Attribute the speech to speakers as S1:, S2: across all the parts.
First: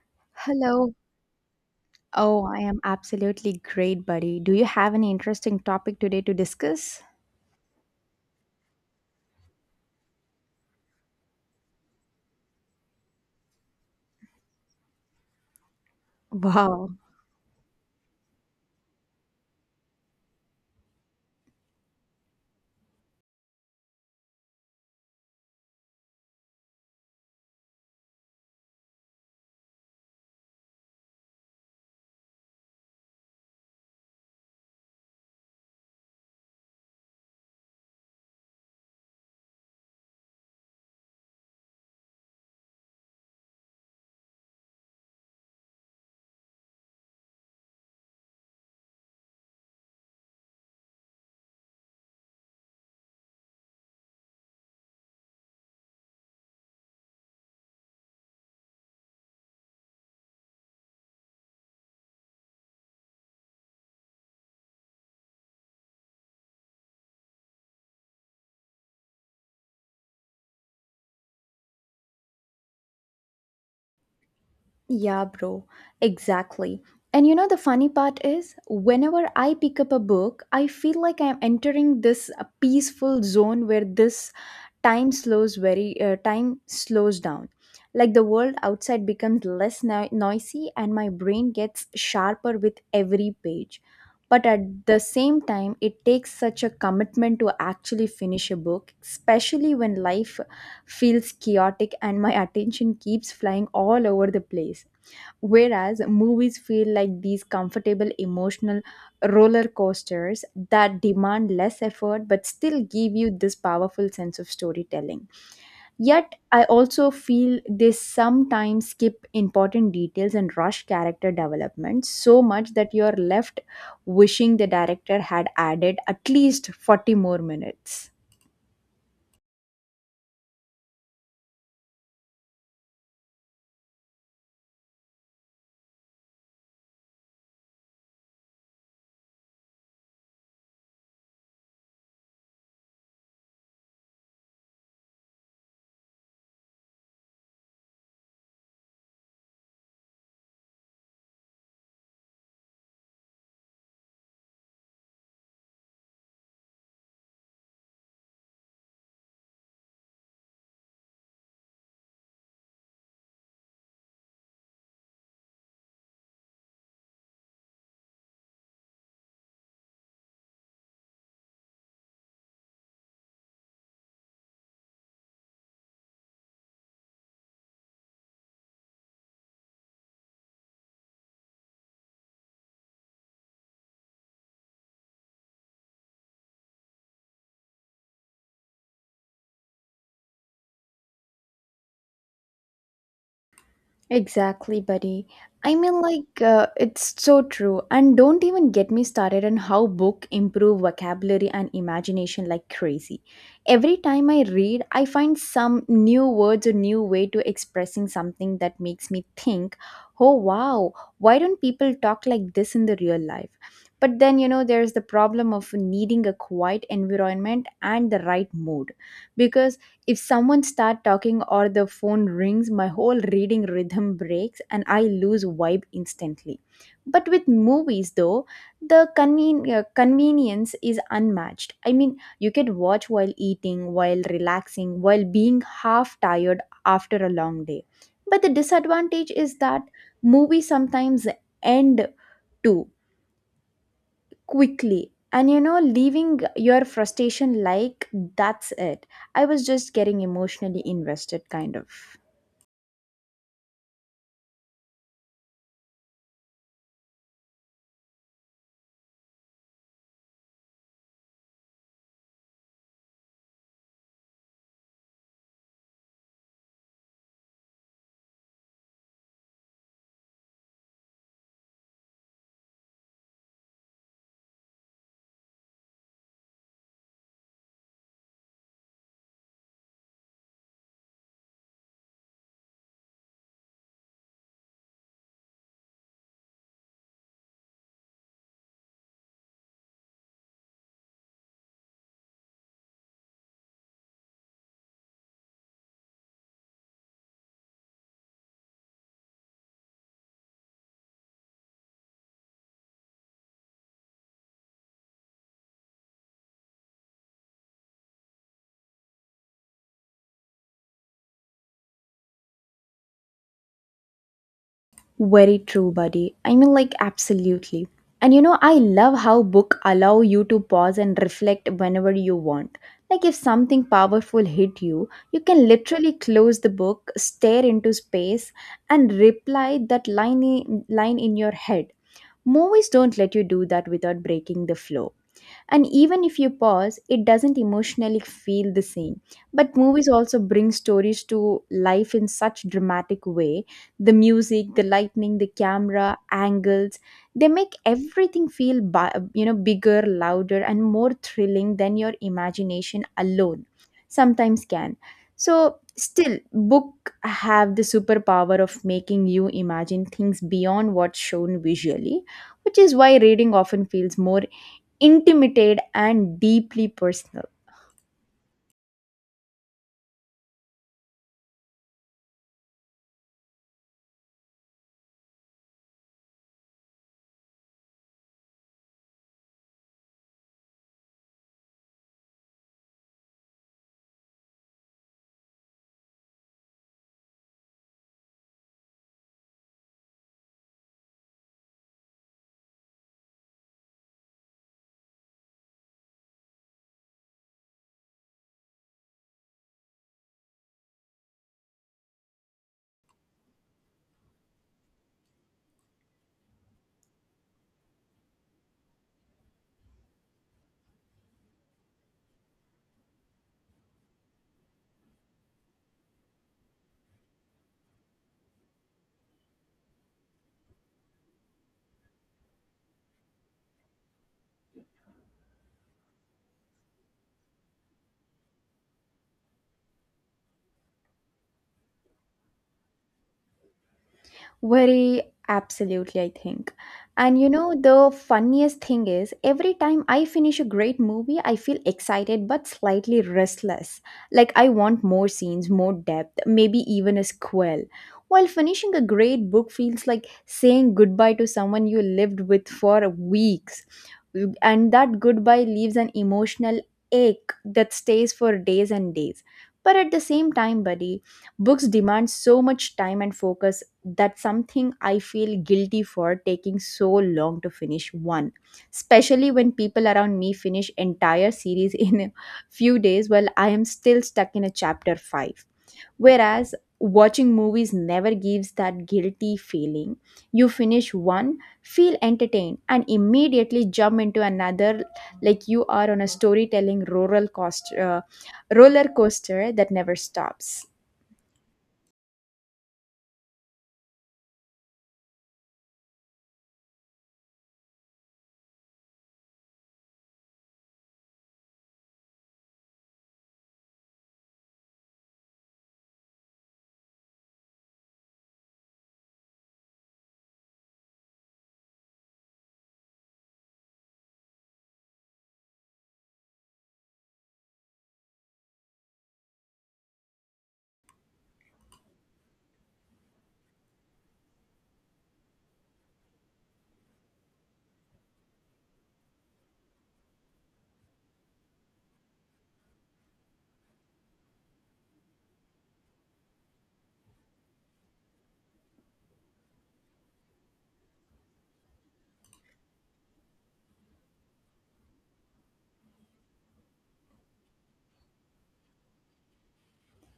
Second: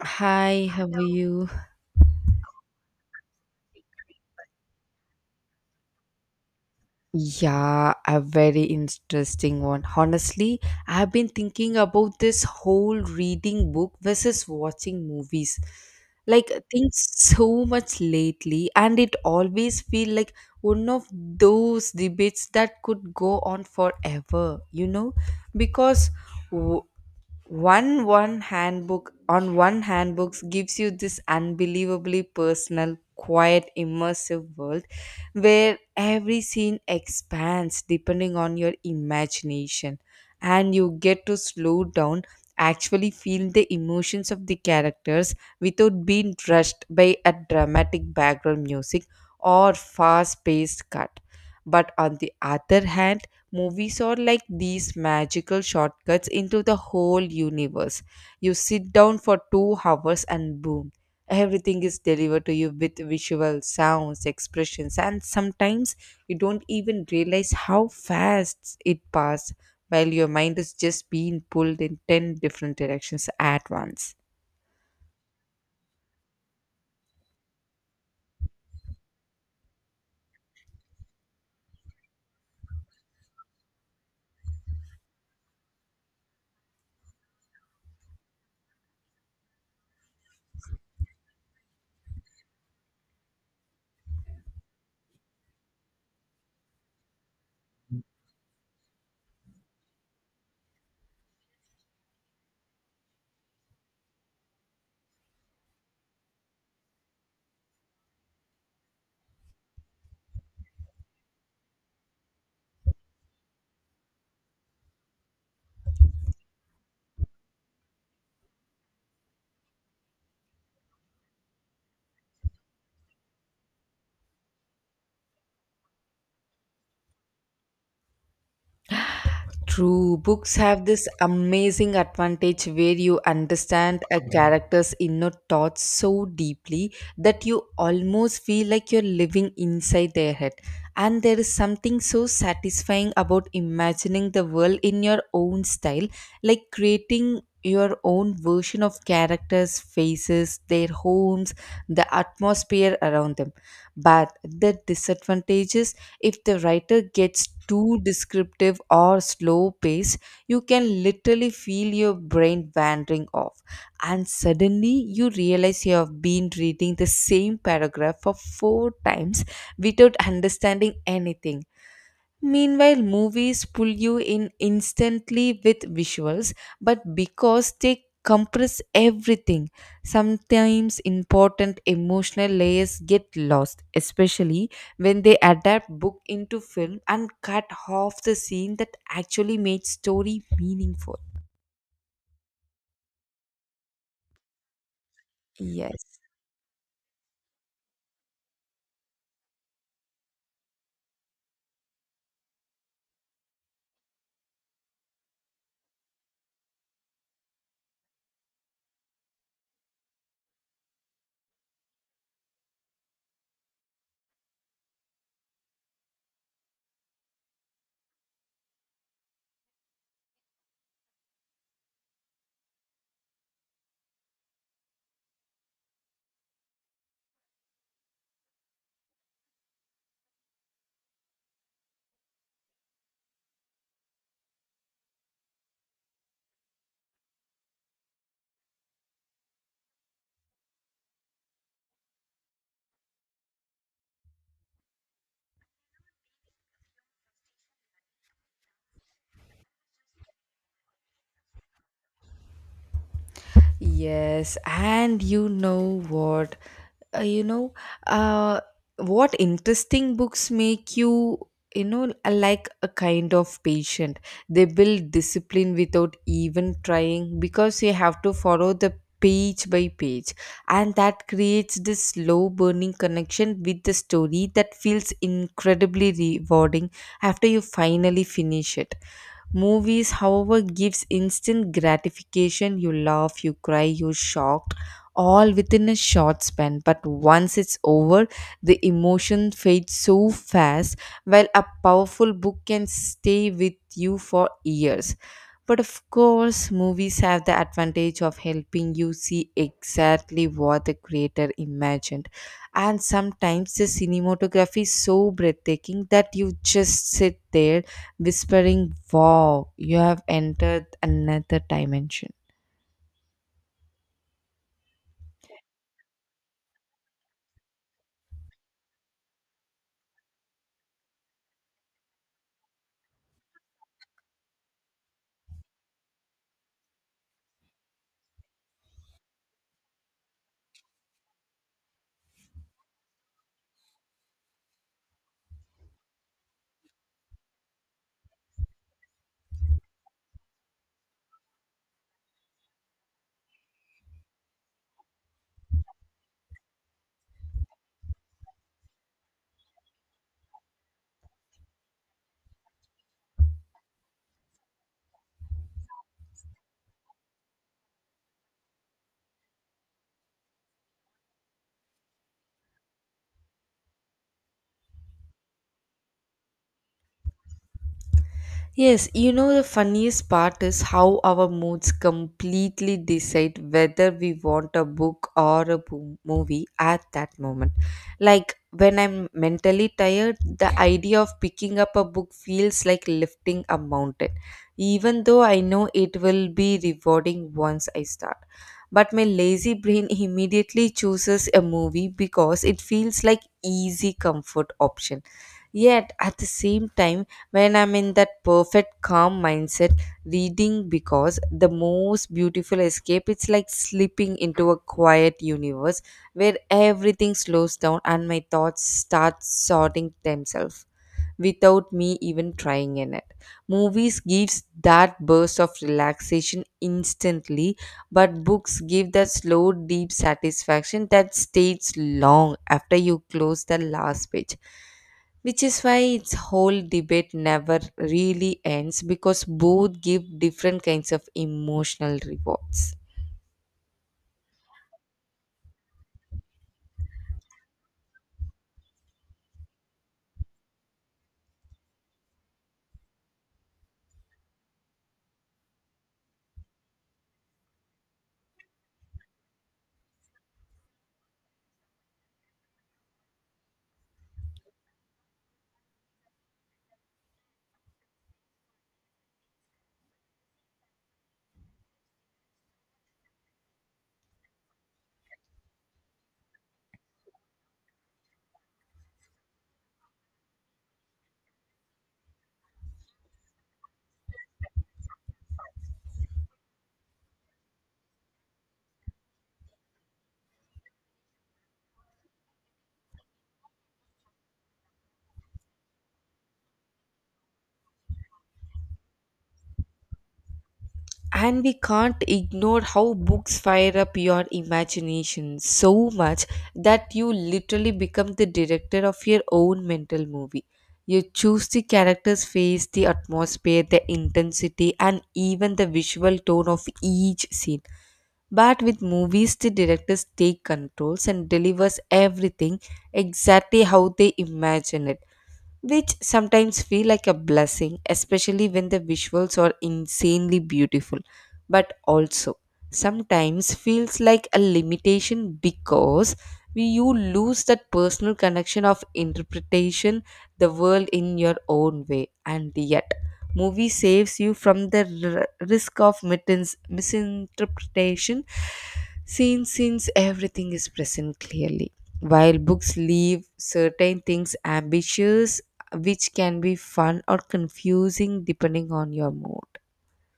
S1: Hi, how
S2: Hello.
S1: are you?
S2: Oh, I am absolutely great, buddy. Do you have any interesting topic today to discuss?
S1: Yeah, a very interesting one. Honestly, I've been thinking about this whole reading book versus watching movies. Like things
S2: Wow.
S1: so much lately, and it always feel like one of those debates that could go on forever, you know? Because w- one handbook on one handbooks gives you this unbelievably personal, quiet, immersive world where every scene expands depending on your imagination, and you get to slow down, actually feel the emotions of the characters without being rushed by a dramatic background music or fast paced cut. But on the other hand, movies are like these magical shortcuts into the whole universe. You sit down for 2 hours and boom, everything is delivered to you with visual sounds, expressions, and sometimes you don't even realize how fast it passed while your mind is just being pulled in 10 different directions at once.
S2: Yeah, bro. Exactly. And the funny part is, whenever I pick up a book, I feel like I'm entering this peaceful zone where this time slows very time slows down, like the world outside becomes less noisy and my brain gets sharper with every page, but at the same time it takes such a commitment to actually finish a book, especially when life feels chaotic and my attention keeps flying all over the place, whereas movies feel like these comfortable emotional roller coasters that demand less effort but still give you this powerful sense of storytelling. Yet, I also feel they sometimes skip important details and rush character development so much that you're left wishing the director had added at least 40 more minutes.
S1: True, books have this amazing advantage where you understand a character's inner thoughts so deeply that you almost feel like you're living inside their head. And there is something so satisfying about imagining the world in your own style, like creating your own version of characters, faces, their homes, the atmosphere around them. But the disadvantages: if the writer gets too descriptive or slow paced, you can literally feel your brain wandering off. And suddenly you realize you have been reading the same paragraph for 4 times without understanding anything. Meanwhile, movies pull you in instantly with visuals, but because they compress everything, sometimes important emotional layers get lost, especially when they adapt book into film and cut off the scene that actually made story meaningful.
S2: Exactly, buddy. I mean,
S1: Yes.
S2: like, it's so true. And don't even get me started on how book improve vocabulary and imagination like crazy. Every time I read, I find some new words or new way to expressing something that makes me think, oh wow, why don't people talk like this in the real life? But then, there's the problem of needing a quiet environment and the right mood, because if someone start talking or the phone rings, my whole reading rhythm breaks and I lose vibe instantly. But with movies though, the convenience is unmatched. I mean, you can watch while eating, while relaxing, while being half tired after a long day. But the disadvantage is that movies sometimes end too quickly, and leaving your frustration like, that's it, I was just getting emotionally invested, kind of.
S1: Yes, and you know what? Uh, you know, uh, what interesting books make you like a kind of patient. They build discipline without even trying because you have to follow the page by page, and that creates this slow burning connection with the story that feels incredibly rewarding after you finally finish it. Movies, however, gives instant gratification. You laugh, you cry, you're shocked, all within a short span. But once it's over, the emotion fades so fast, while a powerful book can stay with you for years. But of course, movies have the advantage of helping you see exactly what the creator imagined. And sometimes the cinematography is so breathtaking that you just sit there whispering, "Wow, you have entered another dimension."
S2: Very true, buddy. I mean, like, absolutely. And I love how book allow you to pause and reflect whenever you want. Like if something powerful hit you, you can literally close the book, stare into space, and reply that line in your head. Movies don't let you do that without breaking the flow, and even if you pause it doesn't emotionally feel the same. But movies also bring stories to life in such dramatic way, the music, the lighting, the camera angles, they make everything feel bigger, louder, and more thrilling than your imagination alone sometimes can. So still book have the superpower of making you imagine things beyond what's shown visually, which is why reading often feels more intimate and deeply personal.
S1: Yes, you know, the funniest part is how our moods completely decide whether we want a book or a movie at that moment. Like when I'm mentally tired, the idea of picking up a book feels like lifting a mountain, even though I know it will be rewarding once I start. But my lazy brain immediately chooses a movie because it feels like easy comfort option. Yet at the same time, when I'm in that perfect calm mindset, reading because the most beautiful escape. It's like slipping into a quiet universe where everything slows down and my thoughts start sorting themselves without me even trying in it. Movies gives that burst of relaxation instantly, but books give that slow deep satisfaction that stays long after you close the last page, which is why its whole debate never really ends because both give different kinds of emotional rewards.
S2: Very absolutely, I think. And the funniest thing is, every time I finish a great movie, I feel excited but slightly restless. Like, I want more scenes, more depth, maybe even a sequel. While finishing a great book feels like saying goodbye to someone you lived with for weeks. And that goodbye leaves an emotional ache that stays for days and days. But at the same time, buddy, books demand so much time and focus that's something I feel guilty for taking so long to finish one, especially when people around me finish entire series in a few days while I am still stuck in a chapter 5. Whereas watching movies never gives that guilty feeling. You finish one, feel entertained, and immediately jump into another, like you are on a storytelling roller coaster that never stops.
S1: And we can't ignore how books fire up your imagination so much that you literally become the director of your own mental movie. You choose the character's face, the atmosphere, the intensity, and even the visual tone of each scene. But with movies, the directors take controls and delivers everything exactly how they imagine it, which sometimes feel like a blessing, especially when the visuals are insanely beautiful, but also sometimes feels like a limitation because you lose that personal connection of interpretation the world in your own way. And yet movie saves you from the risk of misinterpretation, since everything is present clearly, while books leave certain things ambitious, which can be fun or confusing depending on your mood.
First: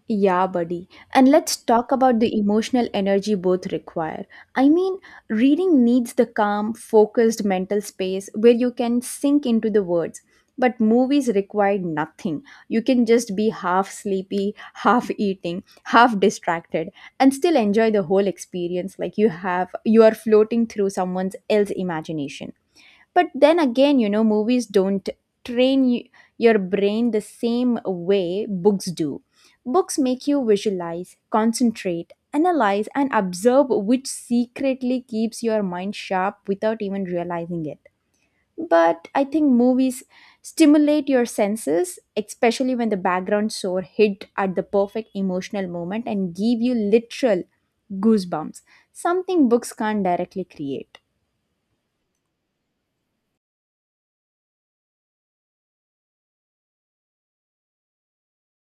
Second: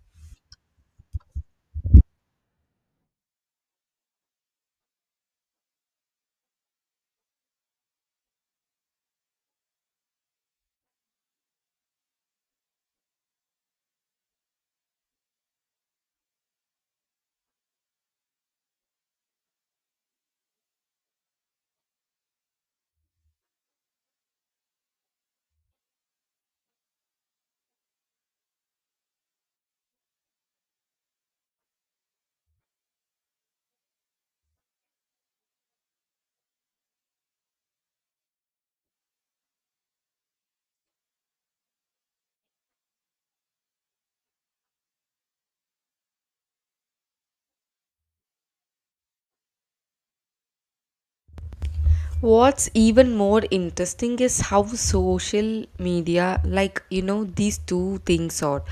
S2: Yeah, buddy. And let's talk about the emotional energy both require. I mean, reading needs the calm, focused mental space where you can sink into the words. But movies require nothing. You can just be half sleepy, half eating, half distracted, and still enjoy the whole experience, like you are floating through someone else's imagination. But then again, movies don't train your brain the same way books do. Books make you visualize, concentrate, analyze, and observe, which secretly keeps your mind sharp without even realizing it. But I think movies stimulate your senses, especially when the background score hit at the perfect emotional moment and give you literal goosebumps, something books can't directly create.
S1: What's even more interesting is how social media, like, these two things are,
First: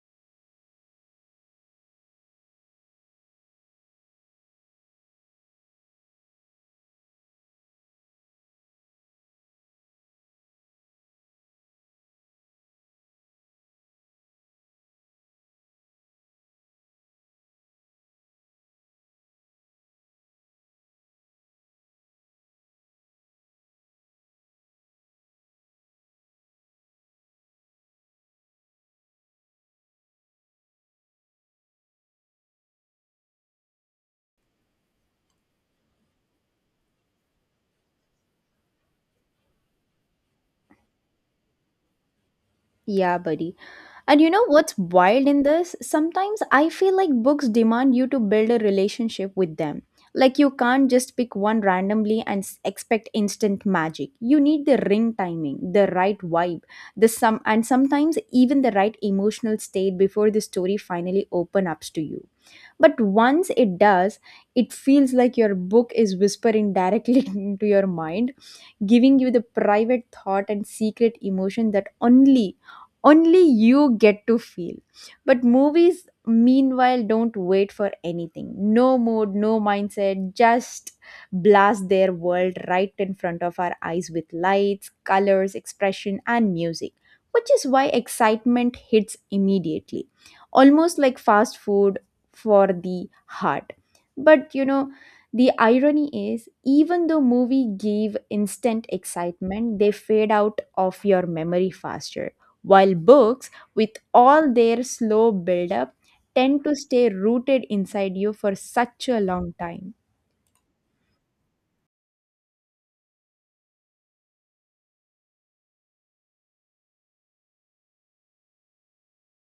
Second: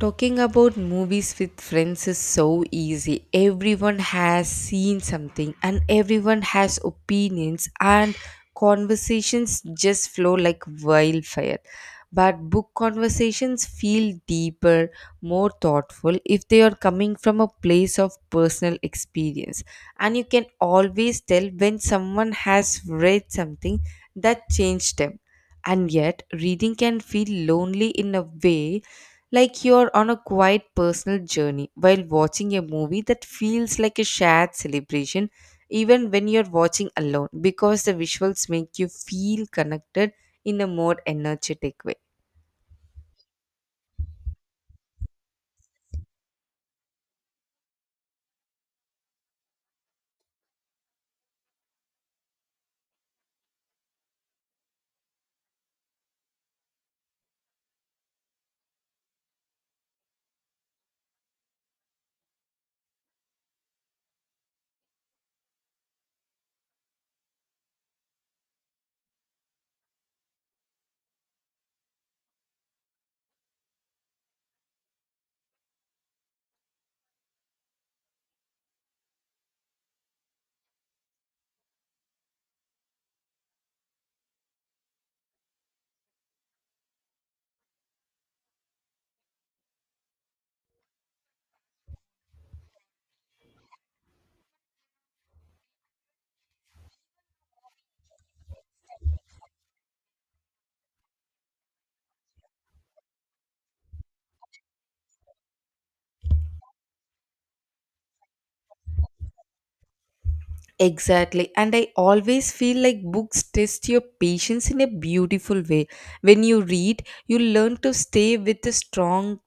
S1: talking about movies with friends is so easy. Everyone has seen something and everyone has opinions and conversations just flow like wildfire. But book conversations feel deeper, more thoughtful if they are coming from a place of personal experience. And you can always tell when someone has read something that changed them. And yet, reading can feel lonely in a way, like you're on a quiet personal journey, while watching a movie that feels like a shared celebration, even when you're watching alone because the visuals make you feel connected in a more energetic way.
S2: Yeah, buddy. And you know what's wild in this? Sometimes I feel like books demand you to build a relationship with them. Like you can't just pick one randomly and expect instant magic. You need the ring timing, the right vibe, the sometimes even the right emotional state before the story finally open up to you. But once it does, it feels like your book is whispering directly into your mind, giving you the private thought and secret emotion that only you get to feel. But movies, meanwhile, don't wait for anything, no mood, no mindset, just blast their world right in front of our eyes with lights, colors, expression and music, which is why excitement hits immediately, almost like fast food for the heart. But the irony is, even though movie give instant excitement, they fade out of your memory faster, while books, with all their slow build up, tend to stay rooted inside you for such a long time.
S1: Exactly. And I always feel like books test your patience in a beautiful way. When you read, you learn to stay with the strong,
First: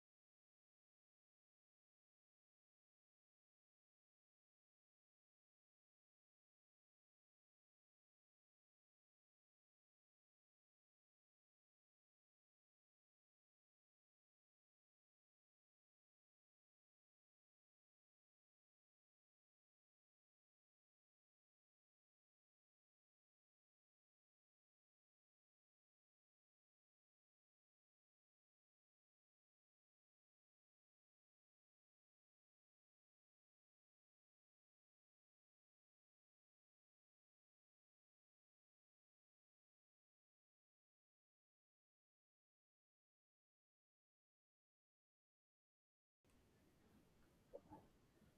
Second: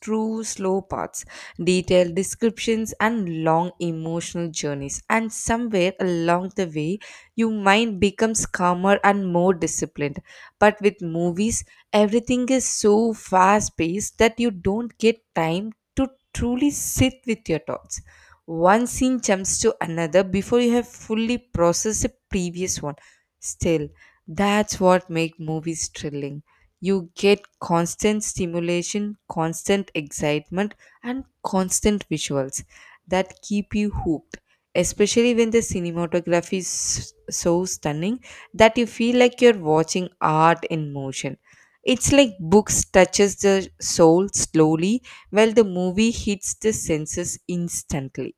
S1: true, slow parts, detailed descriptions, and long emotional journeys. And somewhere along the way, your mind becomes calmer and more disciplined. But with movies, everything is so fast paced that you don't get time to truly sit with your thoughts. One scene jumps to another before you have fully processed the previous one. Still, that's what makes movies thrilling. You get constant stimulation, constant excitement, and constant visuals that keep you hooked, especially when the cinematography is so stunning that you feel like you're watching art in motion. It's like books touches the soul slowly while the movie hits the senses instantly.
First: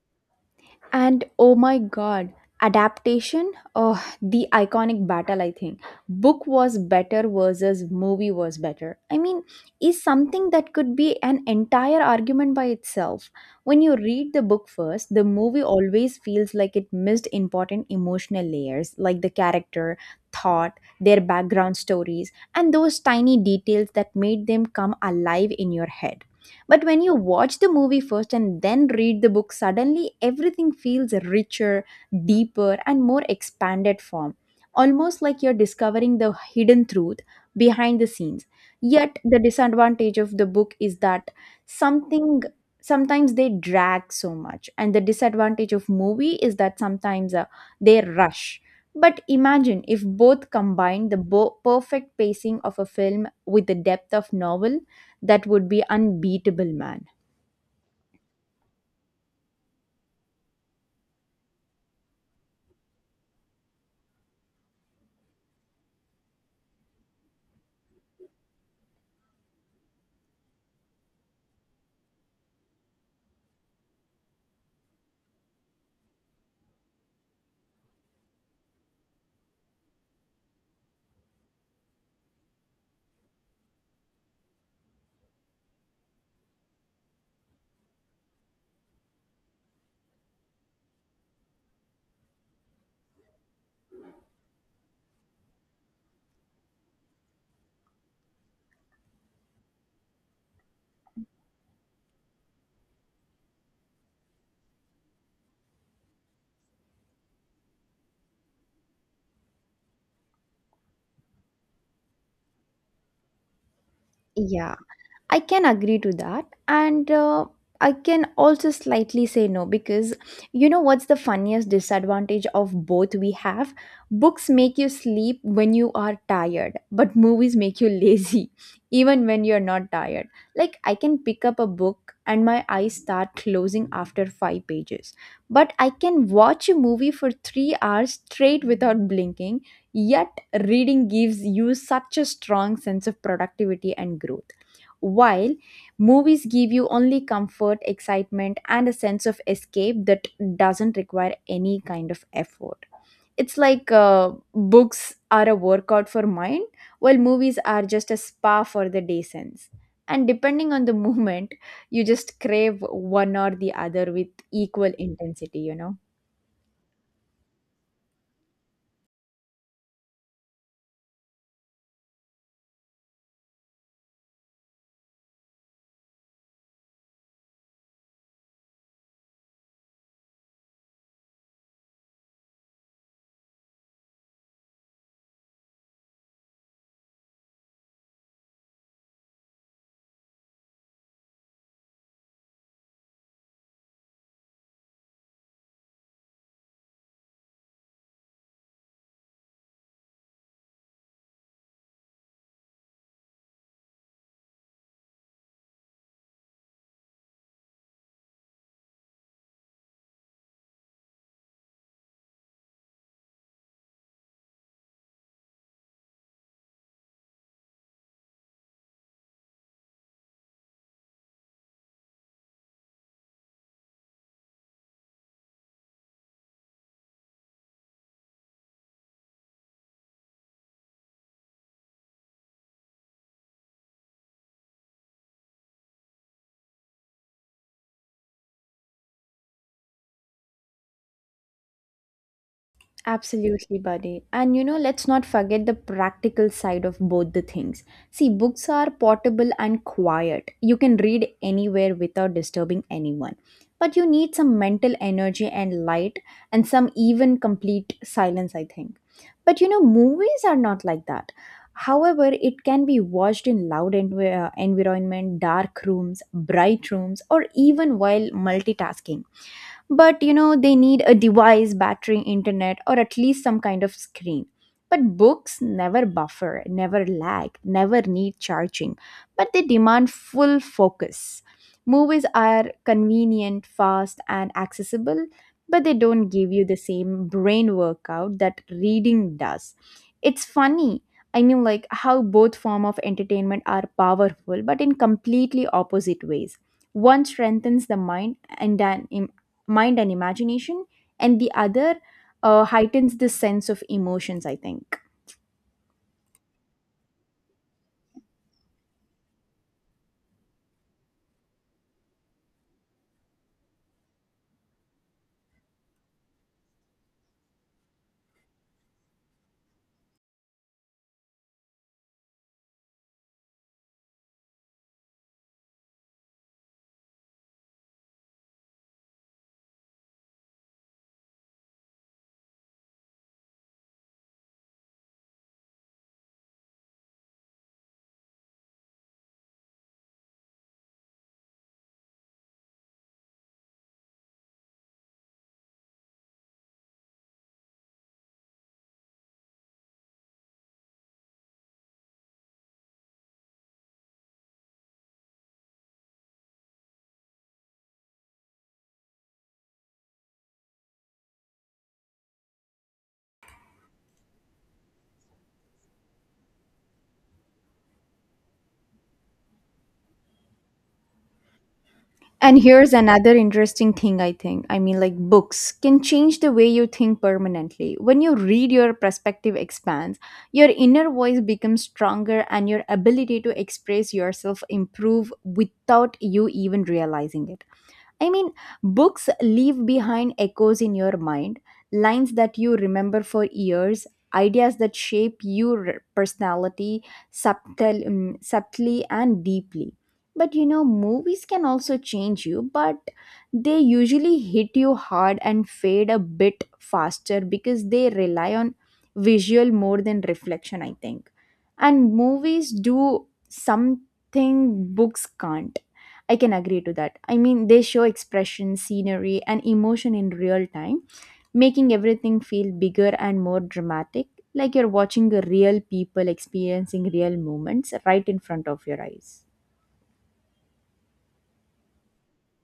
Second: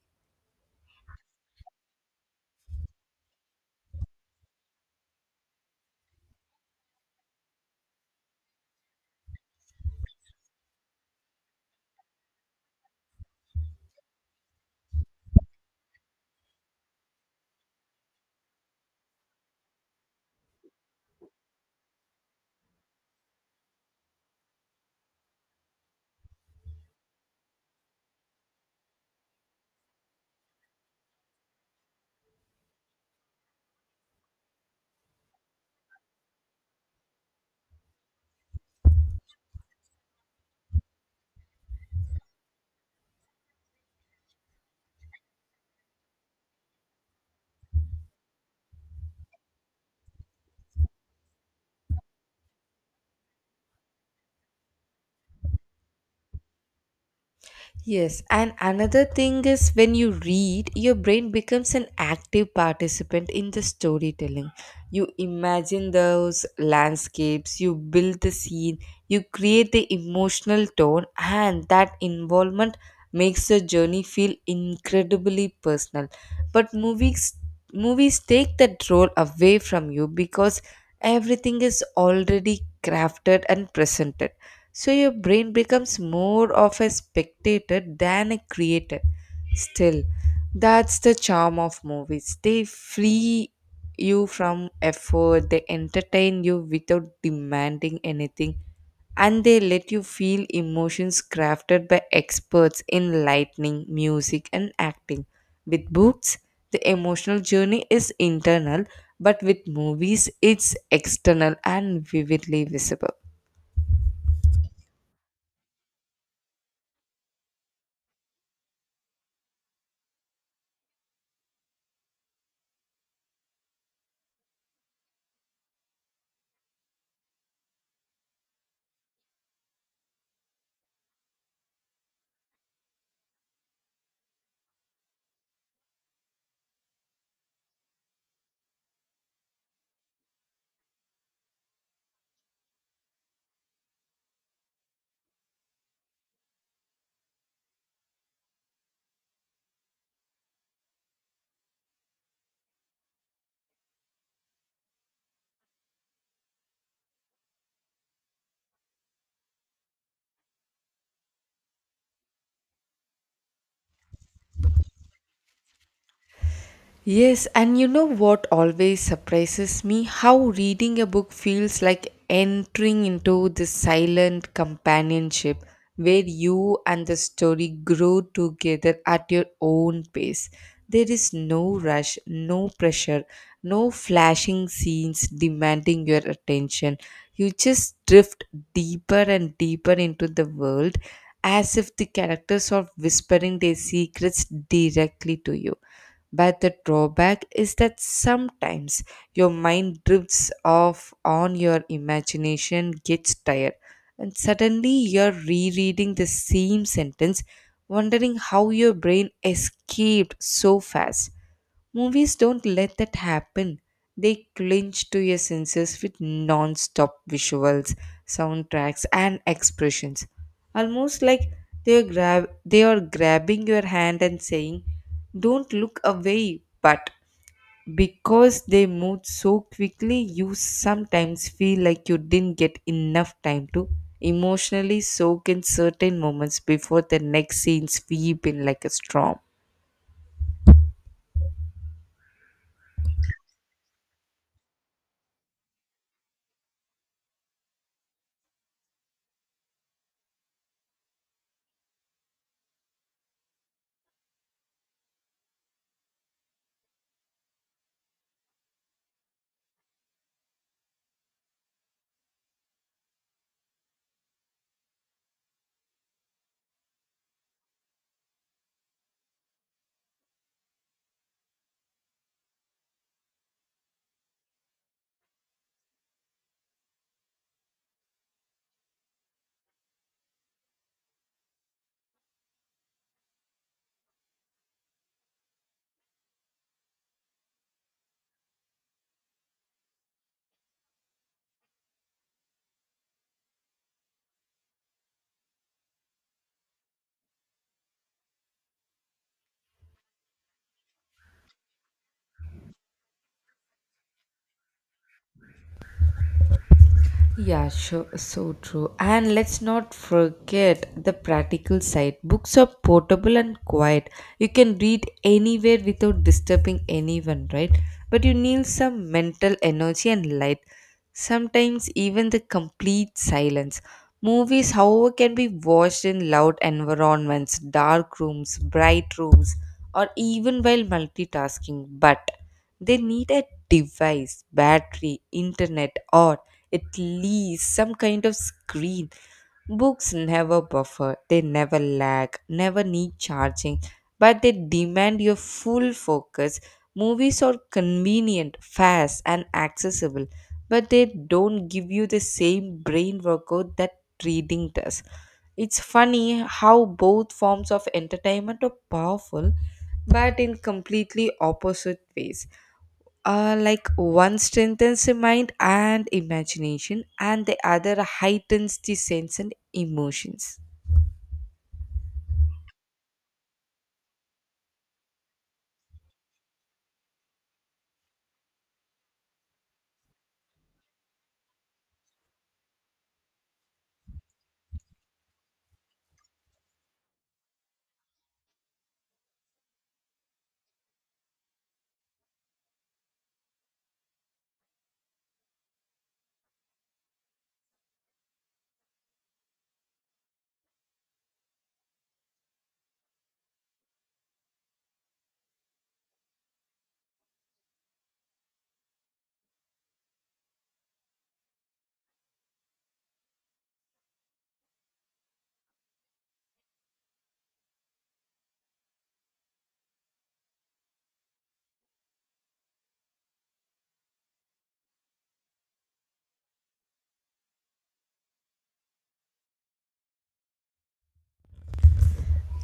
S2: And oh my god, adaptation? Oh, the iconic battle, I think. Book was better versus movie was better. I mean, is something that could be an entire argument by itself. When you read the book first, the movie always feels like it missed important emotional layers, like the character, thought, their background stories, and those tiny details that made them come alive in your head. But when you watch the movie first and then read the book, suddenly everything feels richer, deeper, and more expanded form. Almost like you're discovering the hidden truth behind the scenes. Yet the disadvantage of the book is that something sometimes they drag so much, and the disadvantage of movie is that sometimes they rush. But imagine if both combine the perfect pacing of a film with the depth of novel, that would be unbeatable, man.
S1: Yes, and another thing is when you read, your brain becomes an active participant in the storytelling. You imagine those landscapes, you build the scene, you create the emotional tone, and that involvement makes the journey feel incredibly personal. But movies take that role away from you because everything is already crafted and presented. So your brain becomes more of a spectator than a creator. Still, that's the charm of movies. They free you from effort, they entertain you without demanding anything, and they let you feel emotions crafted by experts in lighting, music, and acting. With books, the emotional journey is internal, but with movies, it's external and vividly visible.
S2: Yeah. I can agree to that. And I can also slightly say no because you know what's the funniest disadvantage of both we have? Books make you sleep when you are tired, but movies make you lazy even when you're not tired. Like, I can pick up a book and my eyes start closing after five pages, but I can watch a movie for 3 hours straight without blinking. Yet, reading gives you such a strong sense of productivity and growth, while movies give you only comfort, excitement, and a sense of escape that doesn't require any kind of effort. It's like books are a workout for mind, while movies are just a spa for the day sense. And depending on the moment, you just crave one or the other with equal intensity.
S1: Yes, and you know what always surprises me? How reading a book feels like entering into this silent companionship where you and the story grow together at your own pace. There is no rush, no pressure, no flashing scenes demanding your attention. You just drift deeper and deeper into the world as if the characters are whispering their secrets directly to you. But the drawback is that sometimes your mind drifts off on your imagination gets tired and suddenly you're rereading the same sentence wondering how your brain escaped so fast. Movies don't let that happen. They clinch to your senses with non stop visuals, soundtracks, and expressions. Almost like they are grabbing your hand and saying, "Don't look away." But because they move so quickly, you sometimes feel like you didn't get enough time to emotionally soak in certain moments before the next scene sweep in like a storm.
S2: Absolutely, buddy. And let's not forget the practical side of both the things. See, books are portable and quiet. You can read anywhere without disturbing anyone. But you need some mental energy and light, and some even complete silence, I think. But movies are not like that. However, it can be watched in loud environment, dark rooms, bright rooms, or even while multitasking, but they need a device, battery, internet, or at least some kind of screen. But books never buffer, never lag, never need charging, but they demand full focus. Movies are convenient, fast, and accessible, but they don't give you the same brain workout that reading does. It's funny. I mean, like, how both form of entertainment are powerful but in completely opposite ways, one strengthens the mind and imagination, and the other heightens the sense of emotions, I think.
S1: Yeah, sure, so true. And let's not forget the practical side. Books are portable and quiet. You can read anywhere without disturbing anyone, right? But you need some mental energy and light. Sometimes even the complete silence. Movies, however, can be watched in loud environments, dark rooms, bright rooms, or even while multitasking, but they need a device, battery, internet, or at least some kind of screen. Books never buffer, they never lag, never need charging, but they demand your full focus. Movies are convenient, fast, and accessible, but they don't give you the same brain workout that reading does. It's funny how both forms of entertainment are powerful, but in completely opposite ways. Like, one strengthens the mind and imagination, and the other heightens the sense and emotions.
S2: And here's another interesting thing I think. I mean, like books can change the way you think permanently. When you read, your perspective expands, your inner voice becomes stronger, and your ability to express yourself improve without you even realizing it. I mean, books leave behind echoes in your mind, lines that you remember for years, ideas that shape your personality subtly and deeply. But movies can also change you, but they usually hit you hard and fade a bit faster because they rely on visual more than reflection, I think. And movies do something books can't. I can agree to that. I mean, they show expression, scenery, and emotion in real time, making everything feel bigger and more dramatic, like you're watching a real people experiencing real moments right in front of your eyes.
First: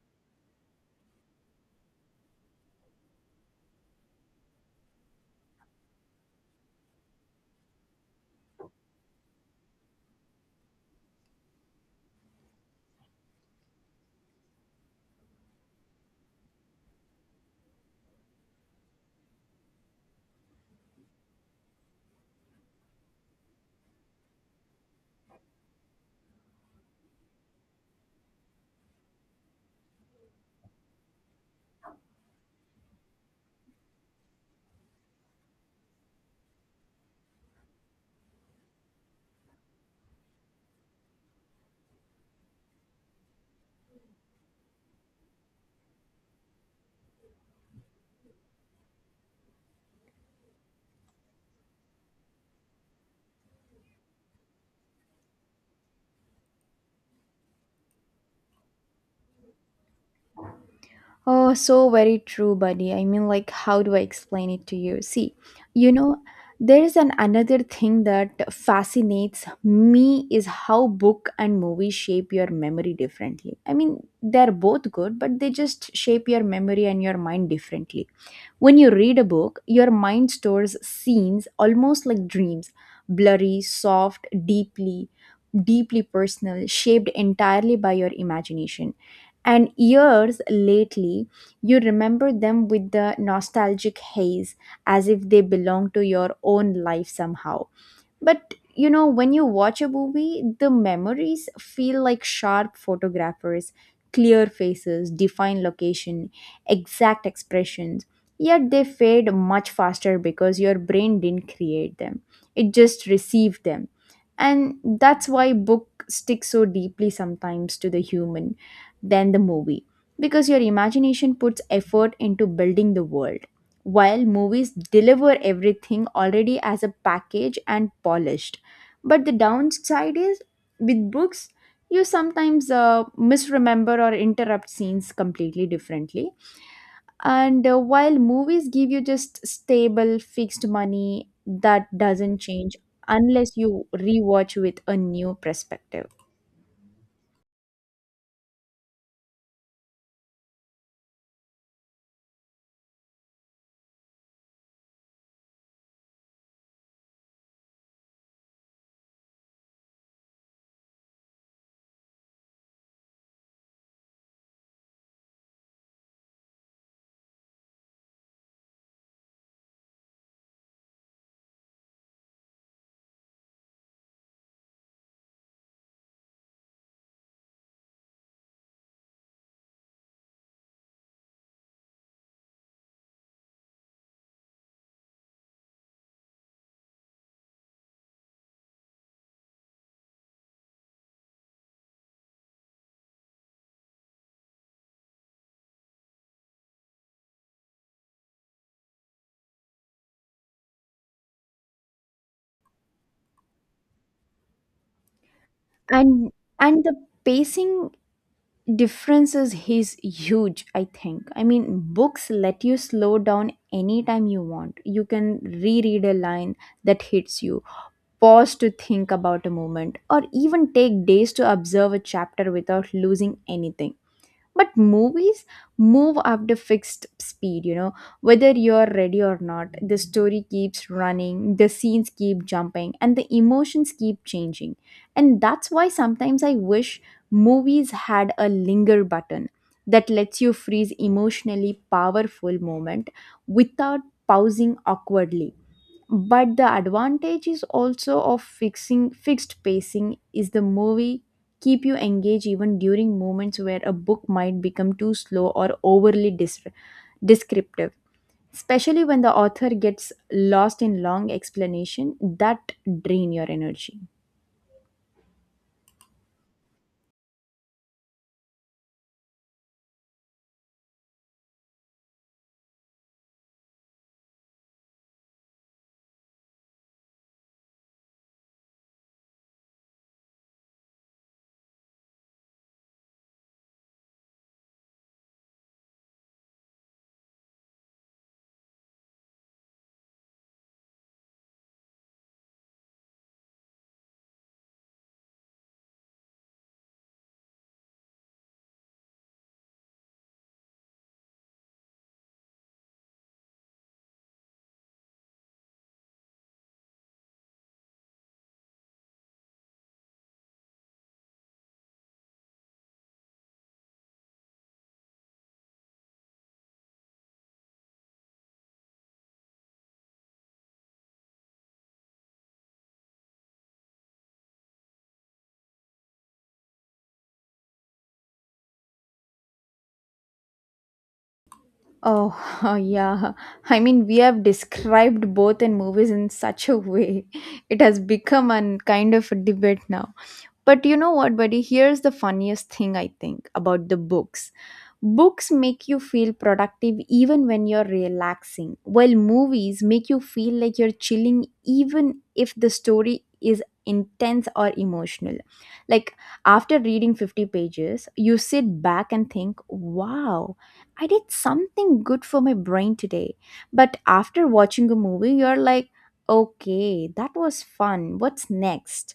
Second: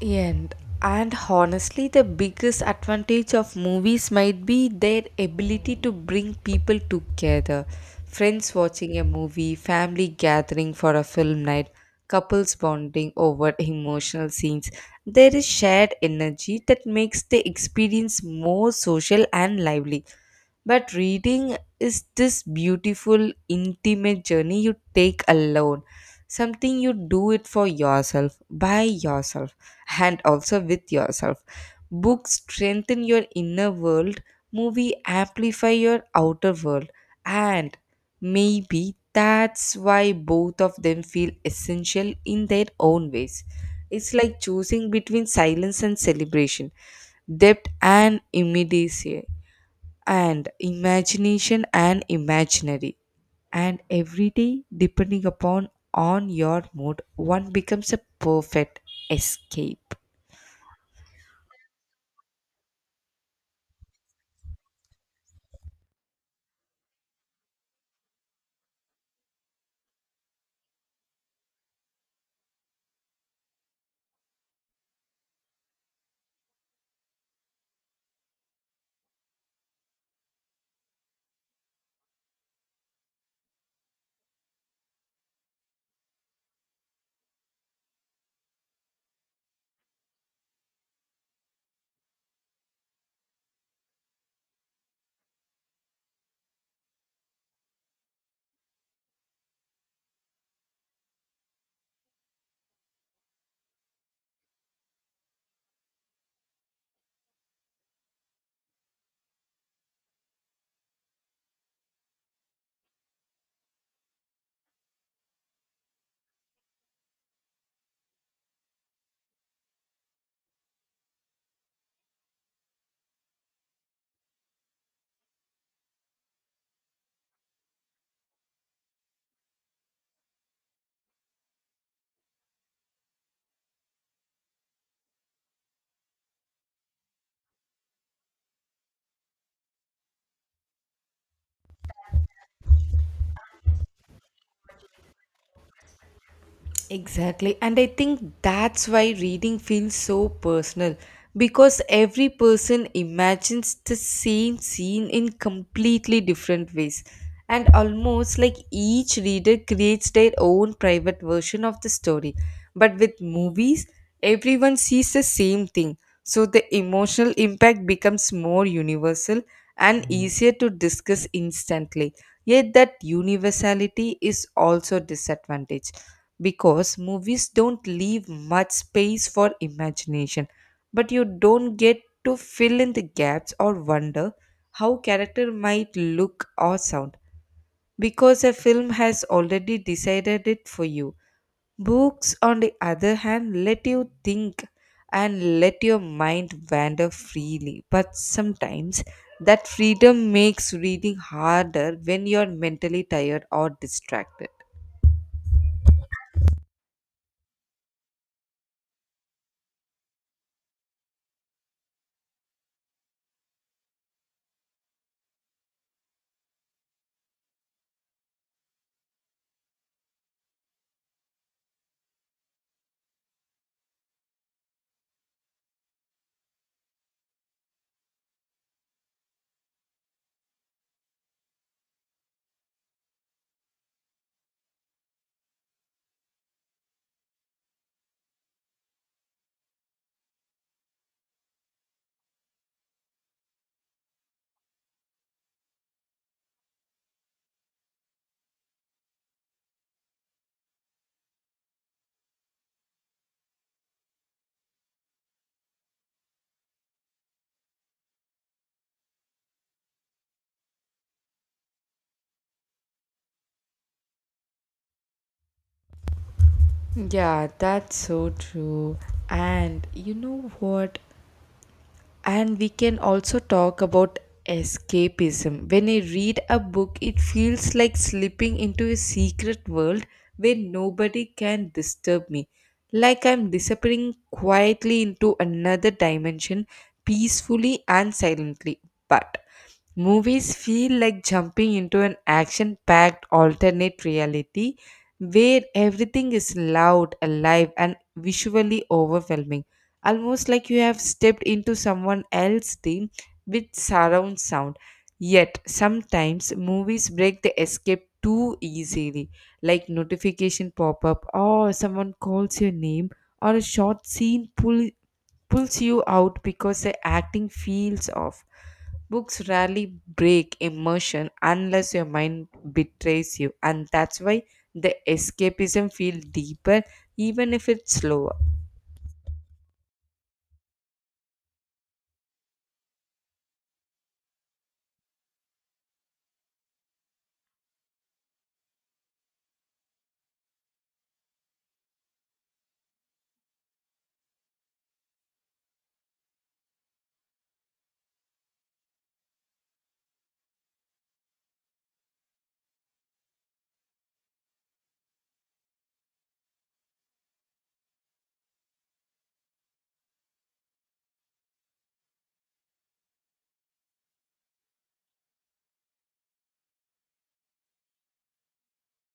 S1: And and honestly, the biggest advantage of movies might be their ability to bring people together. Friends watching a movie, family gathering for a film night, couples bonding over emotional scenes. There is shared energy that makes the experience more social and lively. But reading is this beautiful, intimate journey you take alone. Something you do it for yourself, by yourself, and also with yourself. Books strengthen your inner world, movie amplify your outer world, and maybe that's why both of them feel essential in their own ways. It's like choosing between silence and celebration, depth and immediacy and imagination and imaginary, and every day depending upon on your mood one becomes a perfect escape.
S2: Oh, so very true, buddy. I mean, like, how do I explain it to you? See, you know, there is an another thing that fascinates me is how book and movie shape your memory differently. I mean, they're both good, but they just shape your memory and your mind differently. When you read a book, your mind stores scenes almost like dreams, blurry, soft, deeply, deeply personal, shaped entirely by your imagination. And years lately, you remember them with the nostalgic haze as if they belong to your own life somehow. But you know, when you watch a movie, the memories feel like sharp photographers, clear faces, defined location, exact expressions. Yet they fade much faster because your brain didn't create them, it just received them. And that's why book sticks so deeply sometimes to the human than the movie because your imagination puts effort into building the world while movies deliver everything already as a package and polished. But the downside is with books, you sometimes misremember or interrupt scenes completely differently. And while movies give you just stable, fixed money that doesn't change unless you rewatch with a new perspective.
S1: Exactly. And I think that's why reading feels so personal because every person imagines the same scene in completely different ways. And almost like each reader creates their own private version of the story. But with movies, everyone sees the same thing. So the emotional impact becomes more universal and easier to discuss instantly. Yet that universality is also disadvantage because movies don't leave much space for imagination, but you don't get to fill in the gaps or wonder how character might look or sound because a film has already decided it for you. Books, on the other hand, let you think and let your mind wander freely, but sometimes that freedom makes reading harder when you're mentally tired or distracted.
S2: and and the pacing differences is huge, I think. I mean, books let you slow down anytime you want. You can reread a line that hits you, pause to think about a moment, or even take days to observe a chapter without losing anything. But movies move up to fixed speed, you know, whether you're ready or not. The story keeps running, the scenes keep jumping, and the emotions keep changing. And that's why sometimes I wish movies had a linger button that lets you freeze emotionally powerful moment without pausing awkwardly. But the advantage is also of fixing fixed pacing is the movie keep you engaged even during moments where a book might become too slow or overly descriptive, especially when the author gets lost in long explanation that drain your energy.
S1: Yeah, that's so true. And you know what? And we can also talk about escapism. When I read a book, it feels like slipping into a secret world where nobody can disturb me. Like I'm disappearing quietly into another dimension, peacefully and silently. But movies feel like jumping into an action packed alternate reality where everything is loud, alive, and visually overwhelming. Almost like you have stepped into someone else's dream with surround sound. Yet, sometimes movies break the escape too easily, like notification pop up, or someone calls your name, or a short scene pulls you out because the acting feels off. Books rarely break immersion unless your mind betrays you, and that's why the escapism feels deeper, even if it's slower.
S2: Oh, yeah. I mean, we have described both in movies in such a way. It has become a kind of a debate now. But you know what, buddy? Here's the funniest thing I think about the books. Books make you feel productive even when you're relaxing, while movies make you feel like you're chilling even if the story is intense or emotional. Like after reading 50 pages, you sit back and think, wow, I did something good for my brain today. But after watching a movie, you're like, okay, that was fun. What's next?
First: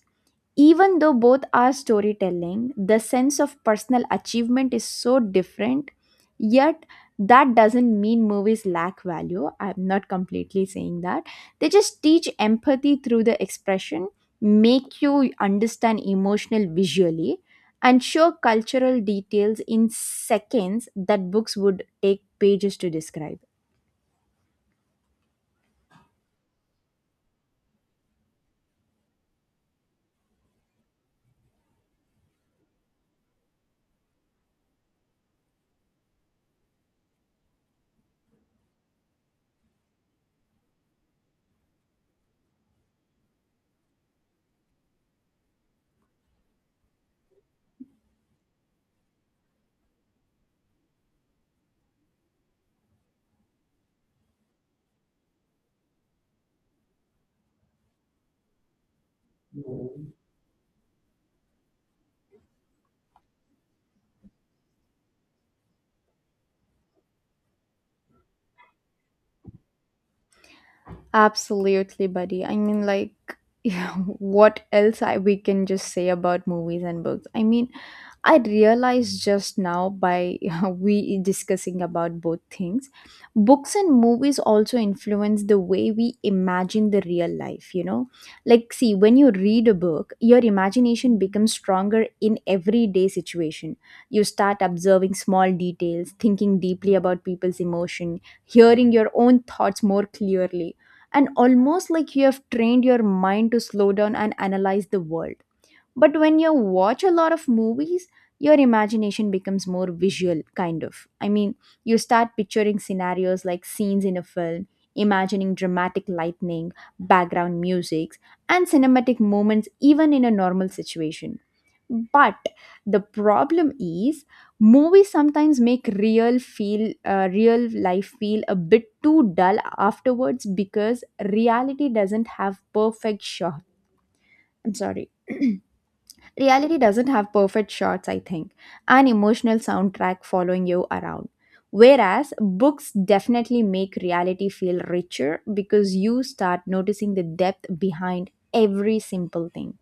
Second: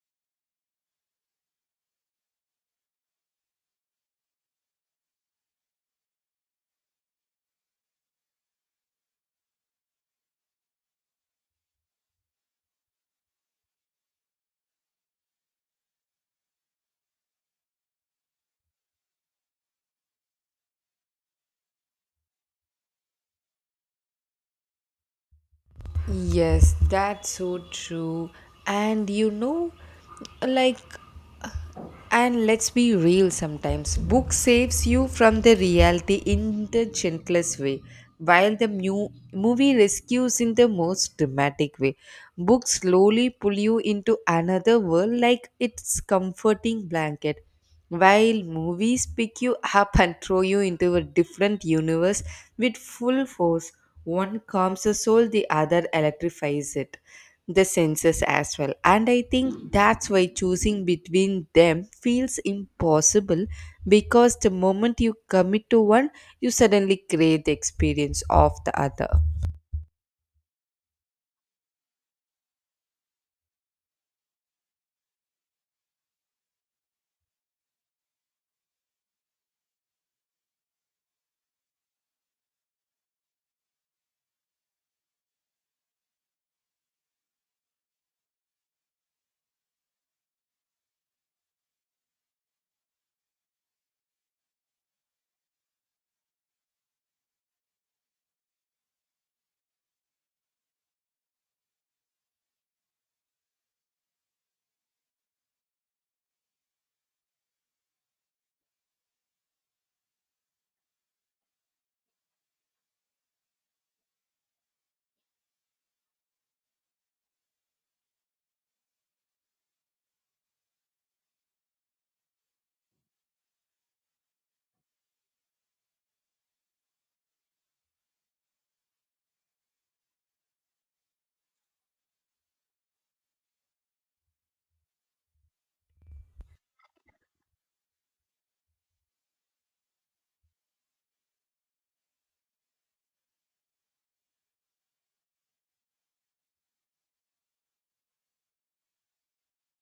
S2: Even though both are storytelling, the sense of personal achievement is so different, yet that doesn't mean movies lack value. I'm not completely saying that. They just teach empathy through the expression, make you understand emotional visually, and show cultural details in seconds that books would take pages to describe.
S1: Yes, that's so true. And you know, like, and let's be real sometimes. Book saves you from the reality in the gentlest way, while the movie rescues in the most dramatic way. Books slowly pull you into another world like it's comforting blanket. While movies pick you up and throw you into a different universe with full force, one calms the soul, the other electrifies it, the senses as well. And I think that's why choosing between them feels impossible because the moment you commit to one, you suddenly crave the experience of the other.
S2: Absolutely, buddy. I mean, like, yeah, what else we can just say about movies and books? I mean, I realized just now by we discussing about both things. Books and movies also influence the way we imagine the real life, you know. Like see, when you read a book, your imagination becomes stronger in everyday situation. You start observing small details, thinking deeply about people's emotion, hearing your own thoughts more clearly. And almost like you have trained your mind to slow down and analyze the world. But when you watch a lot of movies, your imagination becomes more visual, kind of. I mean, you start picturing scenarios like scenes in a film, imagining dramatic lightning, background music, and cinematic moments, even in a normal situation. But the problem is, movies sometimes make real life feel a bit too dull afterwards because reality doesn't have perfect shot. I'm sorry. Reality doesn't have perfect shots, I think, an emotional soundtrack following you around. Whereas books definitely make reality feel richer because you start noticing the depth behind every simple thing.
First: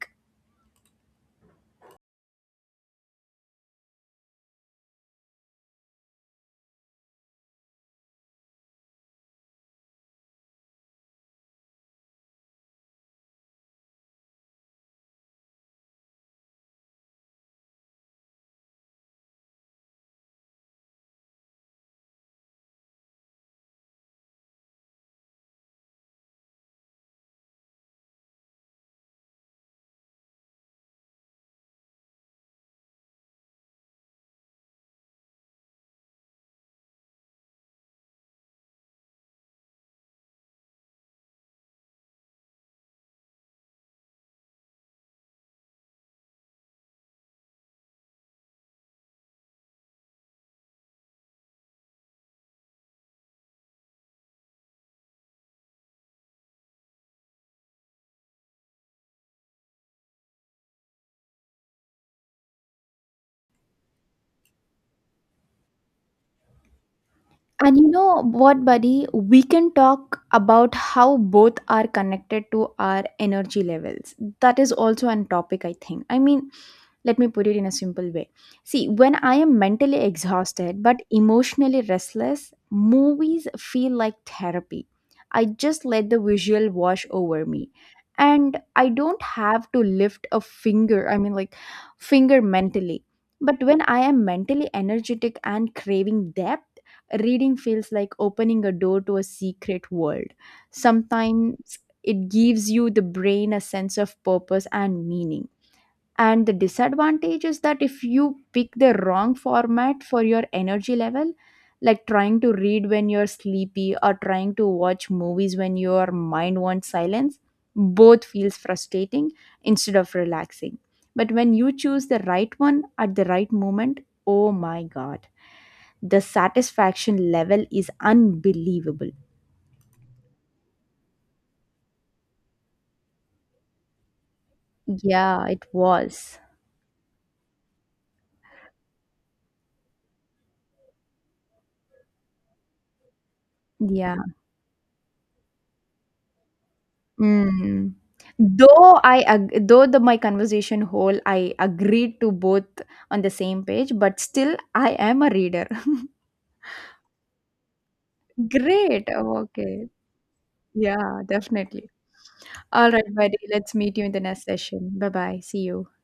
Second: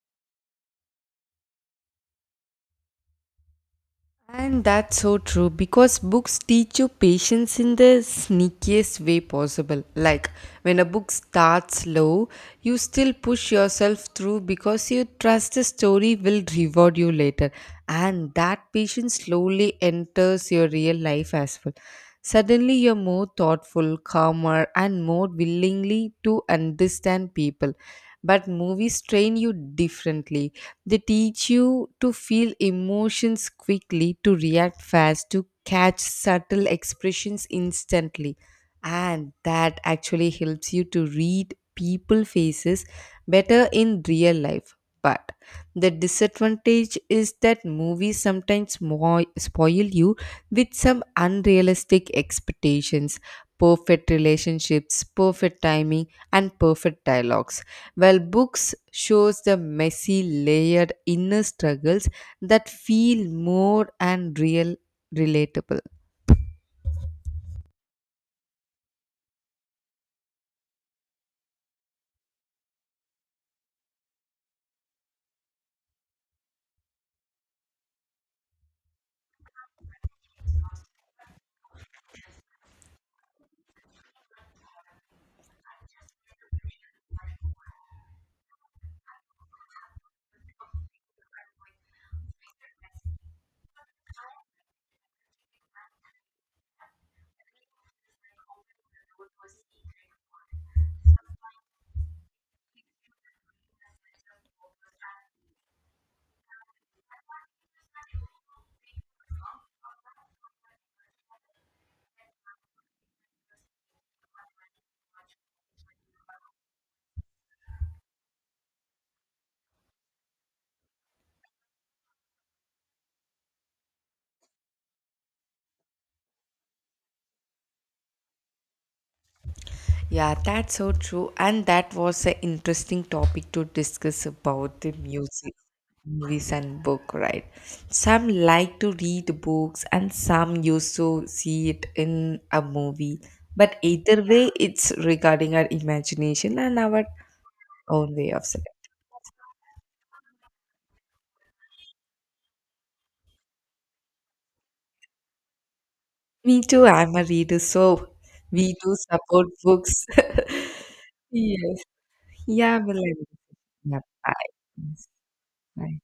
S1: And that's so true because books teach you patience in the sneakiest way possible. Like when a book starts slow, you still push yourself through because you trust the story will reward you later. And that patience slowly enters your real life as well. Suddenly, you're more thoughtful, calmer, and more willingly to understand people, but movies train you differently. They teach you to feel emotions quickly, to react fast, to catch subtle expressions instantly. And that actually helps you to read people faces better in real life. But the disadvantage is that movies sometimes spoil you with some unrealistic expectations, perfect relationships, perfect timing, and perfect dialogues. While books shows the messy, layered inner struggles that feel more and real relatable.
S2: And you know what, buddy? We can talk about how both are connected to our energy levels. That is also an topic, I think. I mean, let me put it in a simple way. See, when I am mentally exhausted but emotionally restless, movies feel like therapy. I just let the visual wash over me. And I don't have to lift a finger, I mean, like, finger mentally. But when I am mentally energetic and craving depth, reading feels like opening a door to a secret world. Sometimes it gives you the brain a sense of purpose and meaning. And the disadvantage is that if you pick the wrong format for your energy level, like trying to read when you're sleepy or trying to watch movies when your mind wants silence, both feels frustrating instead of relaxing. But when you choose the right one at the right moment, oh my god, the satisfaction level is unbelievable.
S1: Yeah, that's so true. And that was an interesting topic to discuss about the
S2: Yeah,
S1: music,
S2: it was.
S1: movies, and book, right? Some like to read books, and some used to see it in a movie. But
S2: Yeah.
S1: either way, it's regarding our imagination and our
S2: Mm.
S1: own way of selecting.
S2: Though though the my conversation whole I agreed to both on the same page, but still I am a reader.
S1: Me too, I'm a reader, so we do
S2: Great. Oh,
S1: support
S2: okay.
S1: books.
S2: Yeah,
S1: Yes.
S2: definitely.
S1: Yeah,
S2: All
S1: well,
S2: right, buddy. Let's meet
S1: yeah,
S2: you in the
S1: bye.
S2: next session.
S1: Yes,
S2: Bye bye. See you.
S1: bye.